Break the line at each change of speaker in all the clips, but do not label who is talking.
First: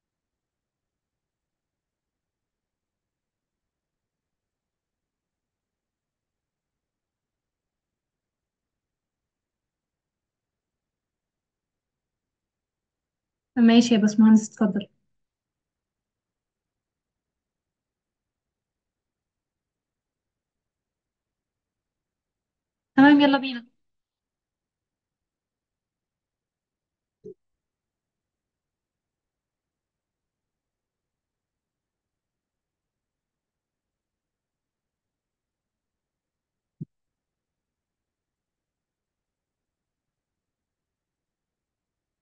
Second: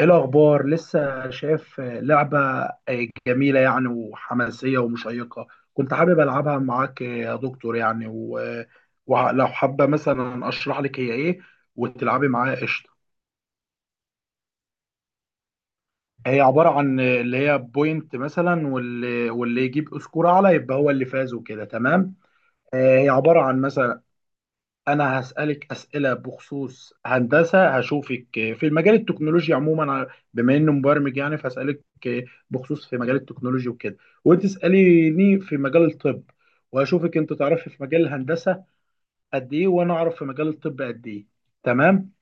ايه الاخبار؟ لسه شايف لعبه جميله يعني وحماسيه ومشيقه. كنت حابب العبها معاك يا دكتور يعني ولو حابه مثلا اشرح لك هي ايه وتلعبي معايا قشطه.
ماشي يا باشمهندس، اتفضل.
هي عباره عن اللي هي بوينت مثلا واللي يجيب سكور اعلى يبقى هو اللي فاز وكده تمام. هي
تمام، يلا
عباره عن
بينا.
مثلا. انا هسألك أسئلة بخصوص هندسة، هشوفك في المجال التكنولوجي عموما. بما انه مبرمج يعني فهسألك بخصوص في مجال التكنولوجي وكده، وانت اسأليني في مجال الطب. وهشوفك انت تعرفي في مجال الهندسة قد ايه، وانا اعرف في مجال الطب قد ايه. تمام.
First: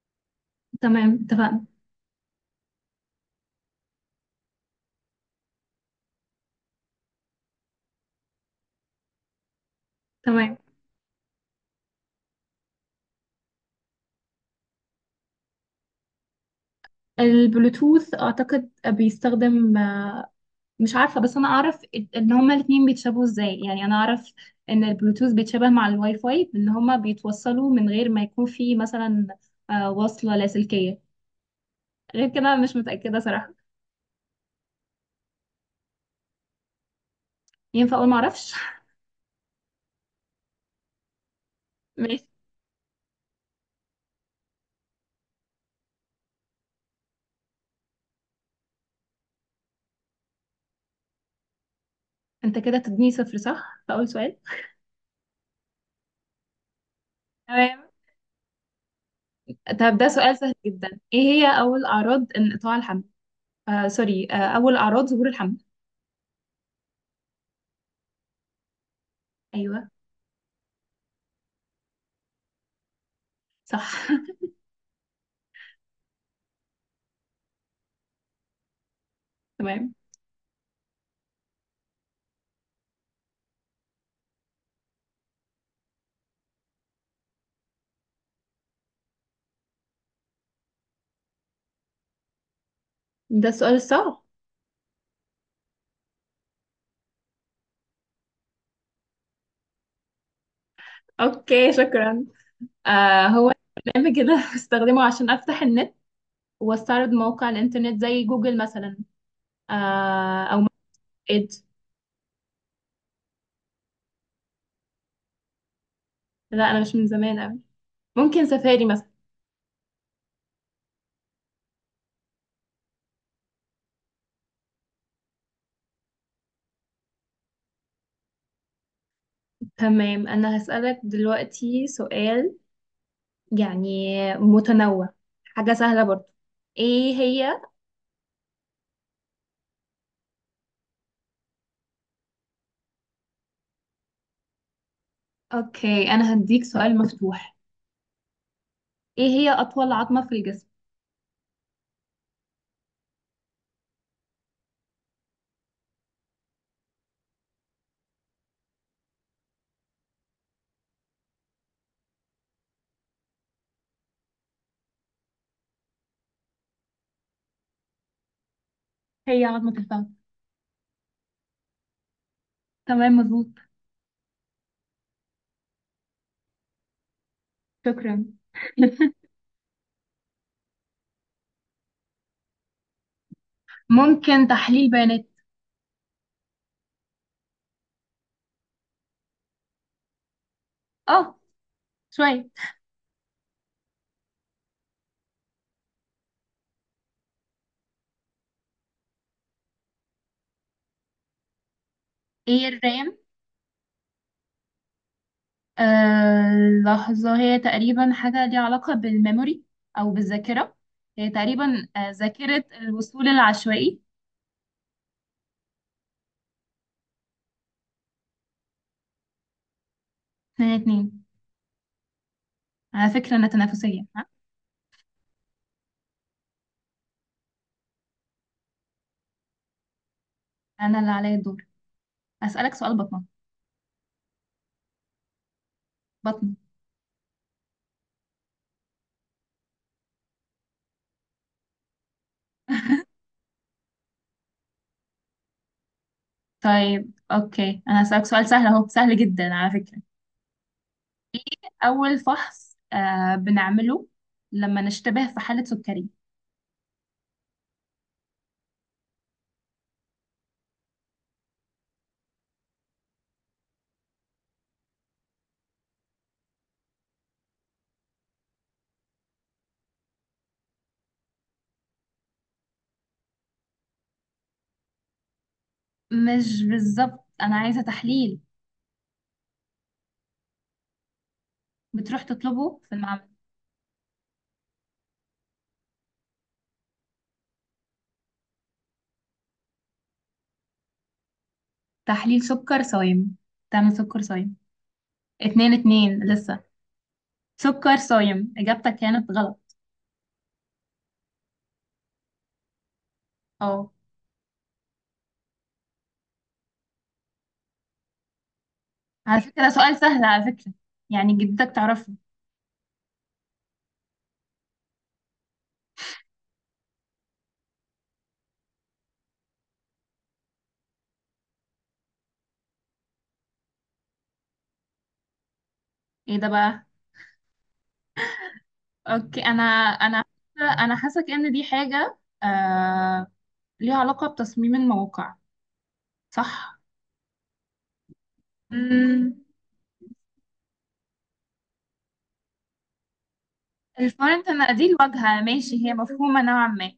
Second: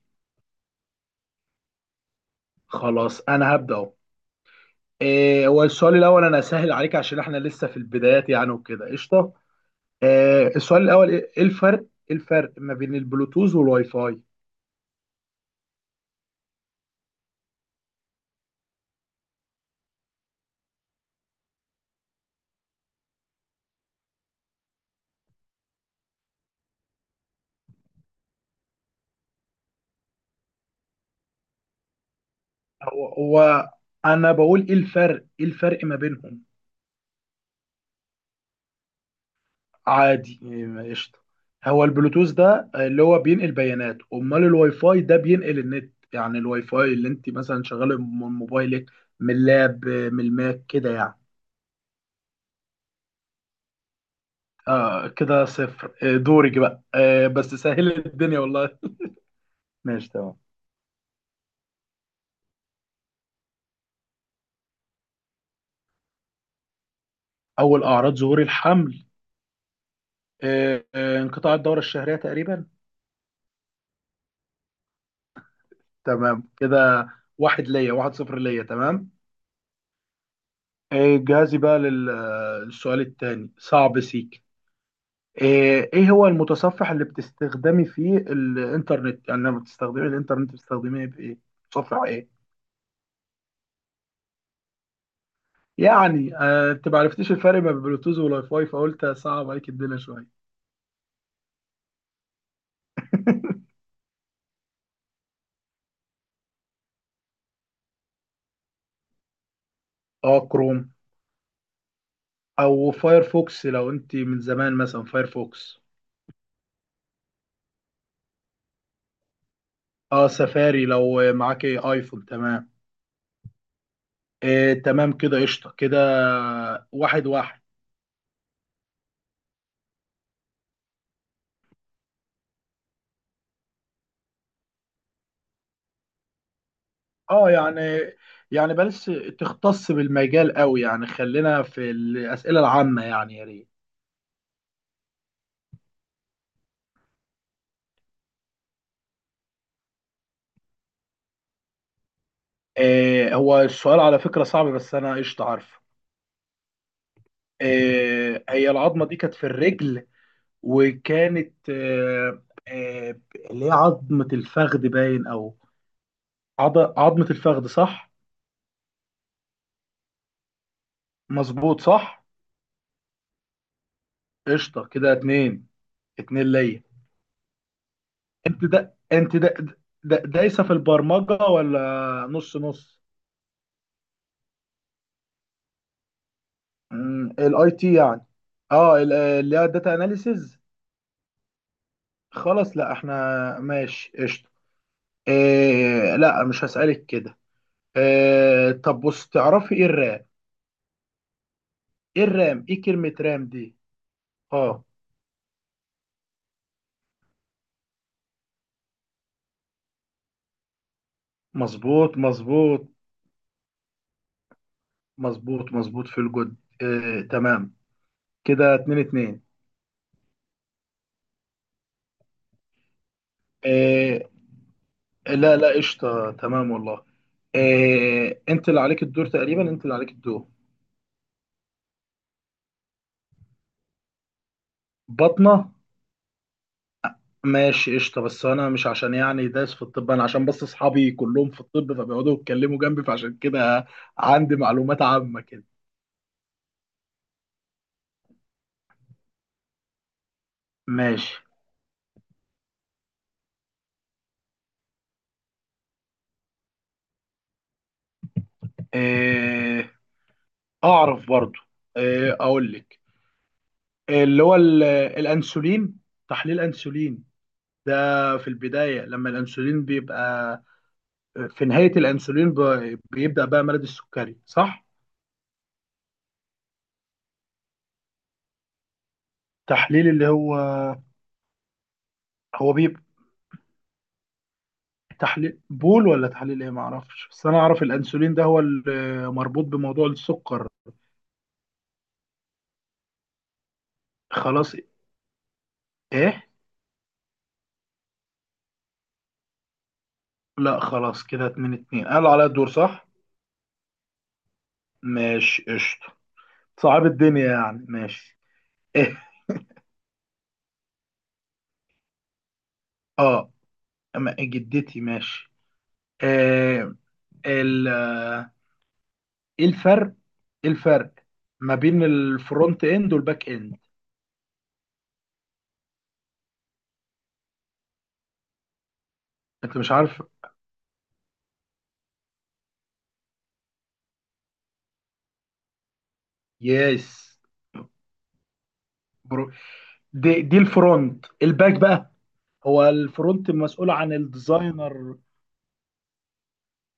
تمام، اتفقنا.
خلاص انا هبدأ اهو. هو السؤال الاول انا اسهل عليك عشان احنا لسه في البدايات يعني وكده قشطة.
تمام.
السؤال الاول ايه، إيه الفرق؟ إيه الفرق ما بين البلوتوث والواي فاي؟
البلوتوث اعتقد بيستخدم مش عارفة، بس انا اعرف ان هما الاتنين بيتشابهوا ازاي. يعني انا اعرف ان البلوتوث بيتشابه مع الواي فاي بان هما بيتوصلوا من غير ما يكون في مثلا وصلة لاسلكية. غير كده مش
هو
متأكدة صراحة.
هو انا بقول ايه الفرق ما بينهم.
ينفع اقول معرفش؟
عادي، قشطه. هو
ماشي.
البلوتوث ده اللي هو بينقل بيانات، امال الواي فاي ده بينقل النت. يعني الواي فاي اللي انت مثلا شغاله من موبايلك، من اللاب، من الماك كده يعني.
انت كده تديني صفر، صح؟ فاول سؤال.
آه، كده صفر. آه، دورك بقى. بس
تمام.
سهل الدنيا والله.
طب ده
ماشي
سؤال
تمام.
سهل جدا، ايه هي اول اعراض انقطاع الحمل؟ آه سوري، اول اعراض ظهور الحمل.
اول اعراض ظهور الحمل.
ايوه.
انقطاع الدوره الشهريه تقريبا.
صح.
تمام كده. واحد ليا، واحد صفر ليا تمام.
تمام.
جاهزي بقى للسؤال التاني صعب سيك. إيه هو المتصفح اللي بتستخدمي فيه الانترنت؟ يعني لما بتستخدمي الانترنت بتستخدميه بايه؟ متصفح ايه؟
ده السؤال الصعب.
يعني، انت ما عرفتيش الفرق بين بلوتوث والواي فاي فقلت صعب عليك الدنيا شويه.
اوكي، شكرا. هو برنامج كده. بستخدمه عشان افتح النت، واستعرض موقع الانترنت زي جوجل مثلا.
اه،
او
كروم.
ايد.
او فايرفوكس لو انت من زمان، مثلا فايرفوكس.
لا، انا مش من زمان قوي. ممكن سفاري مثلا.
اه، سفاري لو معاك ايفون. تمام. إيه، تمام كده قشطه كده. واحد واحد.
تمام، انا هسألك دلوقتي سؤال يعني متنوع، حاجة سهلة برضو. ايه
اه،
هي؟
يعني بلاش تختص بالمجال قوي يعني. خلينا في الأسئلة العامة يعني يا ريت.
اوكي، انا هديك سؤال مفتوح. ايه هي اطول عظمة في الجسم؟
هو السؤال على فكرة صعب، بس أنا قشطة عارفه. هي العظمة دي كانت في الرجل، وكانت آه اللي هي عظمة الفخذ باين، أو عظمة الفخذ صح؟
هي عظمة الفخذ.
مظبوط صح؟
تمام، مظبوط.
قشطة كده، اتنين. اتنين ليا.
شكرا.
انت ده انت ده ده. دايسة في البرمجة ولا نص نص؟
ممكن تحليل بيانات.
الاي تي يعني. اه، اللي هي الداتا اناليسز.
اه، شوية.
خلاص لا، احنا ماشي قشطه. إيه لا، مش هسألك كده. إيه، طب بص تعرفي ايه الرام؟ ايه الرام؟
ايه
ايه كلمة
الرام؟
رام دي؟ اه.
لحظة. هي تقريبا حاجة ليها علاقة بالميموري أو بالذاكرة. هي تقريبا
مظبوط
ذاكرة
مظبوط.
الوصول العشوائي.
مظبوط مظبوط في الجد. إيه تمام كده، اتنين اتنين.
اتنين اتنين. على فكرة أنا تنافسية، ها؟
إيه، لا لا، قشطه تمام والله. إيه، انت اللي عليك الدور تقريبا، انت اللي عليك الدور.
أنا اللي عليا الدور. أسألك سؤال بطنة.
بطنة.
بطنة.
ماشي قشطة، بس أنا مش عشان يعني دايس في الطب، أنا عشان بس أصحابي كلهم في الطب فبيقعدوا يتكلموا جنبي فعشان كده عندي معلومات عامة كده.
طيب أوكي، أنا هسألك سؤال سهل أهو، سهل جدا على فكرة.
ماشي.
أول فحص بنعمله لما نشتبه في حالة سكري.
إيه، أعرف برضو. إيه، أقول لك. اللي هو الأنسولين. تحليل أنسولين ده. في البداية لما الأنسولين بيبقى، في نهاية الأنسولين بيبدأ بقى مرض السكري صح؟
مش بالظبط، أنا عايزة تحليل
تحليل اللي هو.
بتروح
هو
تطلبه في
بيبقى
المعمل.
تحليل بول ولا تحليل ايه، ما اعرفش، بس انا اعرف الانسولين ده هو اللي مربوط بموضوع السكر.
تحليل سكر صايم. تعمل سكر صايم.
خلاص.
اتنين اتنين
ايه.
لسه. سكر صايم، إجابتك كانت غلط.
لا خلاص، كده اتنين اتنين، قالوا عليا الدور صح.
اه.
ماشي قشطة. صعب الدنيا يعني، ماشي. ايه.
على فكرة ده سؤال سهل على فكرة، يعني جدتك تعرفه.
اه. أما جدتي ماشي. آه ال آه، ايه الفرق ايه الفرق ما بين الفرونت اند والباك اند.
ايه ده بقى؟ اوكي،
انت مش عارف؟
انا انا حاسك ان دي حاجة آه... ليها علاقة بتصميم المواقع، صح؟
يس.
مم...
برو. دي الفرونت الباك بقى. هو الفرونت مسؤول عن
الفرونت، انا دي
الديزاينر.
الواجهة، ماشي، هي مفهومة نوعا ما.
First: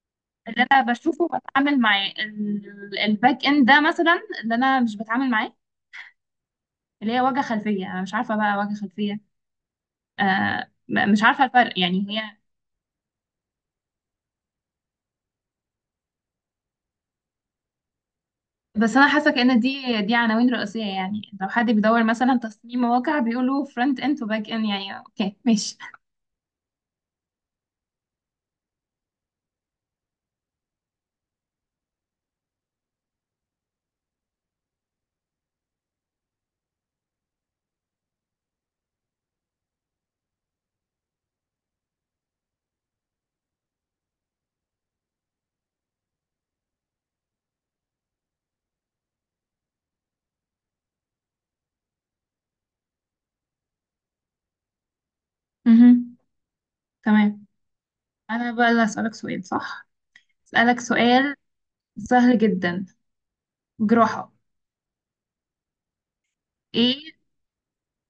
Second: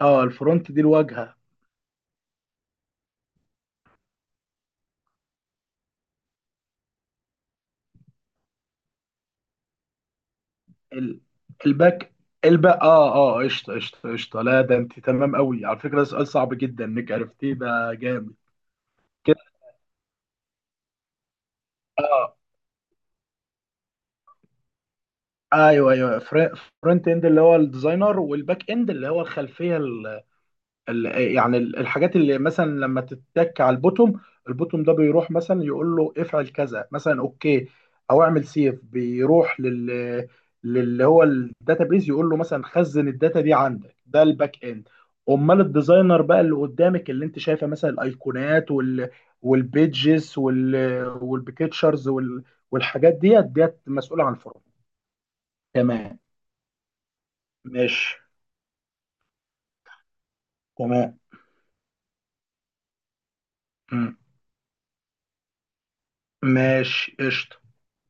اه،
اللي
الفرونت
انا
دي
بشوفه
الواجهه.
بتعامل معاه، الباك اند ده مثلا اللي انا مش بتعامل معاه، اللي هي واجهة خلفية. انا مش عارفة بقى واجهة خلفية.
ال-
مش عارفة الفرق يعني
الباك
هي.
الباك اه، قشطه قشطه قشطه. لا، ده انت تمام قوي على فكره، ده سؤال صعب جدا انك عرفتيه، ده جامد
بس أنا حاسة
كده.
كأن دي عناوين رئيسية، يعني لو حد بيدور مثلا تصميم مواقع بيقولوا فرونت اند وباك اند. يعني اوكي، ماشي.
ايوه ايوه. فرونت اند اللي هو الديزاينر، والباك اند اللي هو الخلفيه. يعني الحاجات اللي مثلا لما تتك على البوتوم، البوتوم ده بيروح مثلا يقول له افعل كذا مثلا اوكي. او اعمل سيف بيروح لل، للي هو الداتابيز يقول له مثلا خزن الداتا دي عندك، ده الباك اند. امال الديزاينر بقى اللي قدامك، اللي انت شايفه، مثلا الايقونات وال، والبيدجز وال، والبيكتشرز وال، والحاجات ديت ديت مسؤوله عن الفرونت.
مهم.
تمام.
تمام.
ماشي.
أنا بقى اللي هسألك سؤال، صح؟ أسألك
تمام.
سؤال سهل جدا.
مم.
جراحة.
ماشي
ايه؟
قشطه.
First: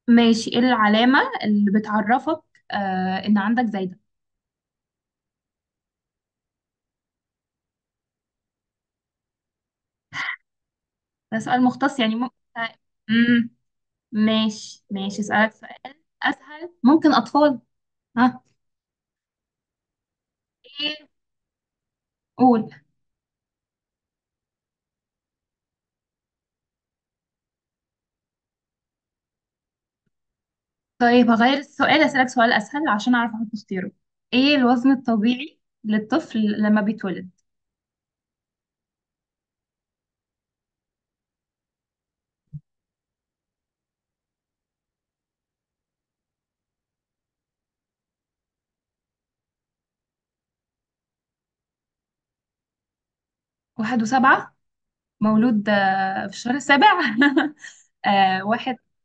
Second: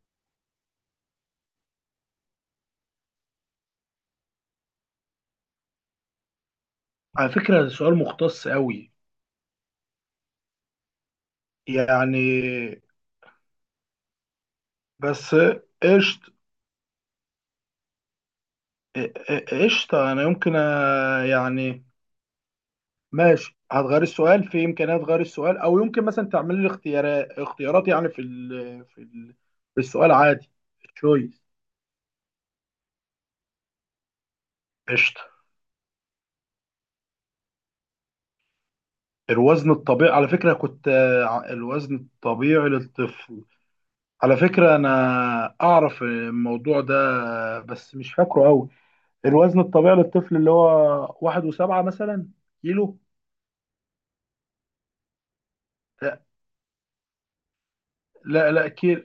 ماشي، ايه العلامة اللي بتعرفك إن عندك زايدة؟
على فكره ده سؤال مختص قوي
ده سؤال مختص يعني، ممكن.
يعني.
مم. ماشي ماشي،
بس
أسألك سؤال
قشط.
أسهل، ممكن أطفال. ها؟
قشطة أنا يمكن،
ايه؟
يعني
قول.
ماشي هتغير السؤال، في إمكانية تغير السؤال أو يمكن مثلا تعمل لي اختيارات اختيارات يعني في ال في السؤال عادي.
طيب
تشويس.
هغير السؤال، أسألك سؤال أسهل عشان أعرف أحط اختياره. إيه الوزن
قشطة.
الطبيعي للطفل لما بيتولد؟
الوزن الطبيعي على فكرة كنت، الوزن الطبيعي للطفل. على فكرة أنا أعرف الموضوع ده، بس مش فاكره أوي. الوزن الطبيعي للطفل اللي هو 1.7 مثلا كيلو.
واحد وسبعة. مولود
لا
في الشهر السابع؟
لا لا،
واحد
كيلو.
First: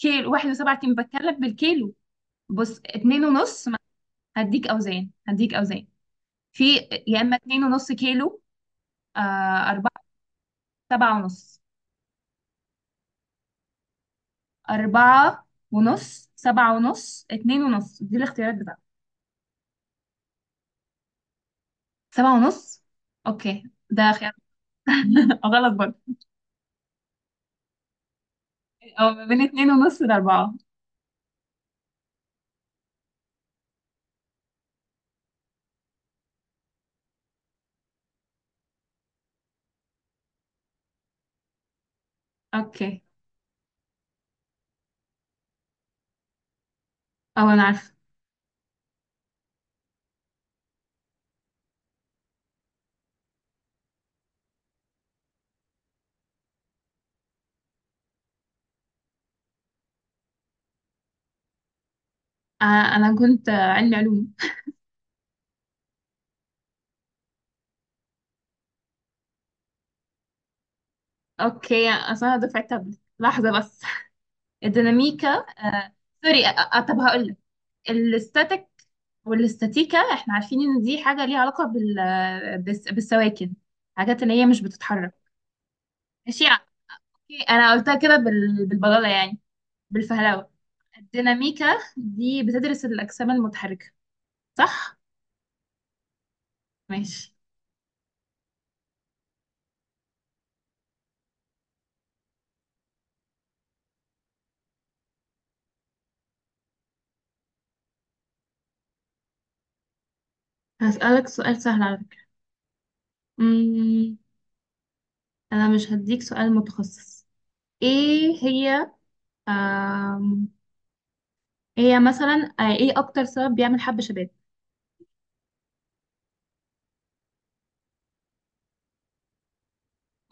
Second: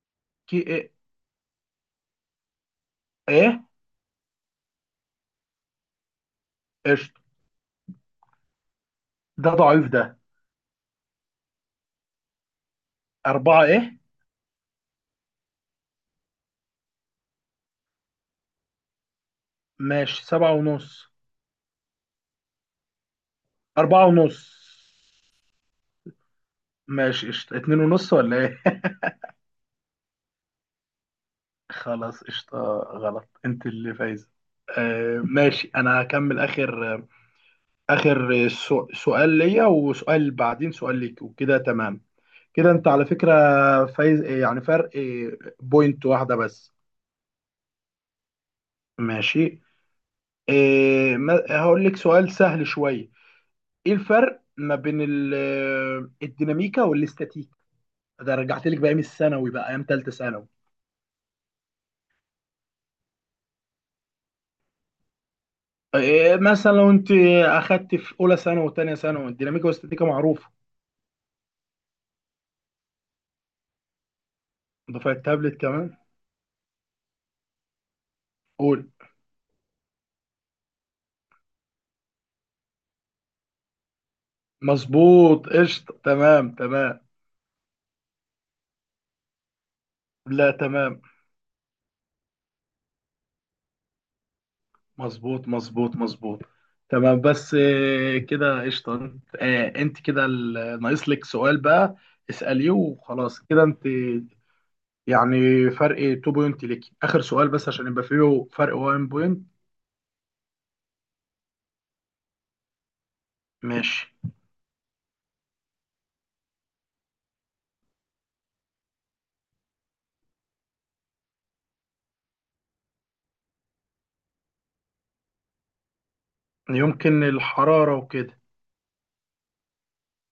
كيلو؟ واحد
كي،
وسبعة
ايه؟
كيلو، بتكلم بالكيلو. بص، اتنين
ايه؟
ونص هديك أوزان، هديك أوزان في.
قشطة.
يا إما اتنين ونص كيلو، آه،
ده ضعيف
أربعة،
ده.
سبعة ونص.
أربعة ايه؟
أربعة ونص، سبعة ونص، اتنين ونص، دي الاختيارات بتاعتك.
ماشي 7.5.
سبعة ونص. أوكي
أربعة
ده خيار.
ونص
غلط برضه.
ماشي قشطة، 2.5 ولا ايه؟
او ما بين اتنين ونص لاربعة.
خلاص قشطة غلط، انت اللي فايزة. ماشي انا هكمل اخر. اخر سؤال ليا وسؤال بعدين سؤال ليك وكده تمام. كده انت
اوكي.
على فكرة فايز، يعني فرق بوينت واحدة بس.
او انا عارفة.
ماشي. هقول لك سؤال سهل شوية. ايه الفرق ما بين الديناميكا والاستاتيكا؟ ده رجعت لك بايام الثانوي بقى، ايام ثالثه ثانوي.
انا كنت علمي علوم.
إيه مثلا لو انت اخدت في اولى ثانوي وثانيه ثانوي الديناميكا والاستاتيكا معروفه.
اوكي، اصل انا دفعة تابلت. لحظة بس.
دفعه
الديناميكا
تابلت كمان.
سوري. طب هقول لك الاستاتيك.
قول.
والاستاتيكا احنا عارفين ان دي حاجة ليها علاقة بالسواكن، حاجات اللي هي مش بتتحرك.
مظبوط قشطه
ماشي.
تمام تمام.
اوكي انا قلتها كده بالبلالة يعني،
لا
بالفهلوة.
تمام.
الديناميكا دي بتدرس الأجسام المتحركة، صح؟
مظبوط مظبوط مظبوط. تمام،
ماشي.
بس إيه كده قشطه. إيه انت كده ناقص لك سؤال بقى. اساليه وخلاص كده انت يعني فرق 2 بوينت ليك. اخر سؤال بس عشان يبقى فيه فرق 1 بوينت.
هسألك سؤال سهل على
ماشي.
فكرة، انا مش هديك سؤال متخصص. ايه هي؟ آم، إيه هي مثلا، ايه اكتر سبب بيعمل حب شباب؟
يمكن الحرارة وكده.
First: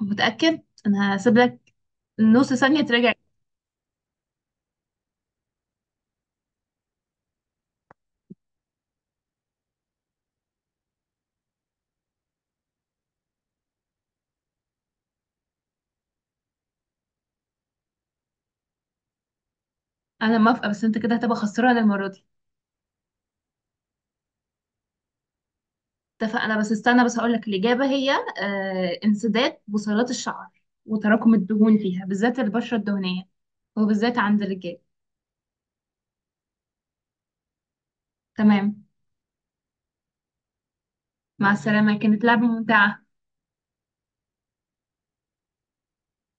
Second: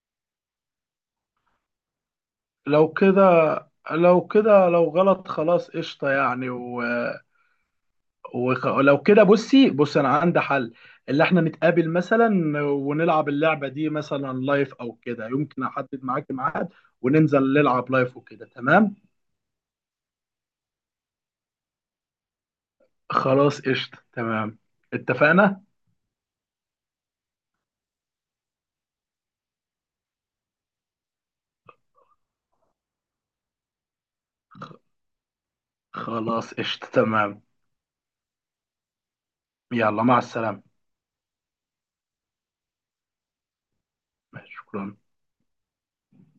متأكد؟ انا هسيب لك نص ثانية
لو
تراجع.
كده، لو كده لو غلط خلاص قشطة يعني لو كده بص انا عندي حل. اللي احنا نتقابل مثلا ونلعب اللعبة دي مثلا لايف او كده، يمكن احدد معاك ميعاد وننزل نلعب لايف وكده تمام.
انا موافقة، بس انت كده هتبقى خسران المرة دي.
خلاص قشطة تمام. اتفقنا.
اتفقنا. بس استنى، بس هقول لك الإجابة. هي انسداد بصيلات الشعر وتراكم الدهون فيها، بالذات البشرة الدهنية، وبالذات عند الرجال.
خلاص قشطة تمام.
تمام.
يلا مع السلامة.
مع السلامة، كانت لعبة ممتعة.
شكرا.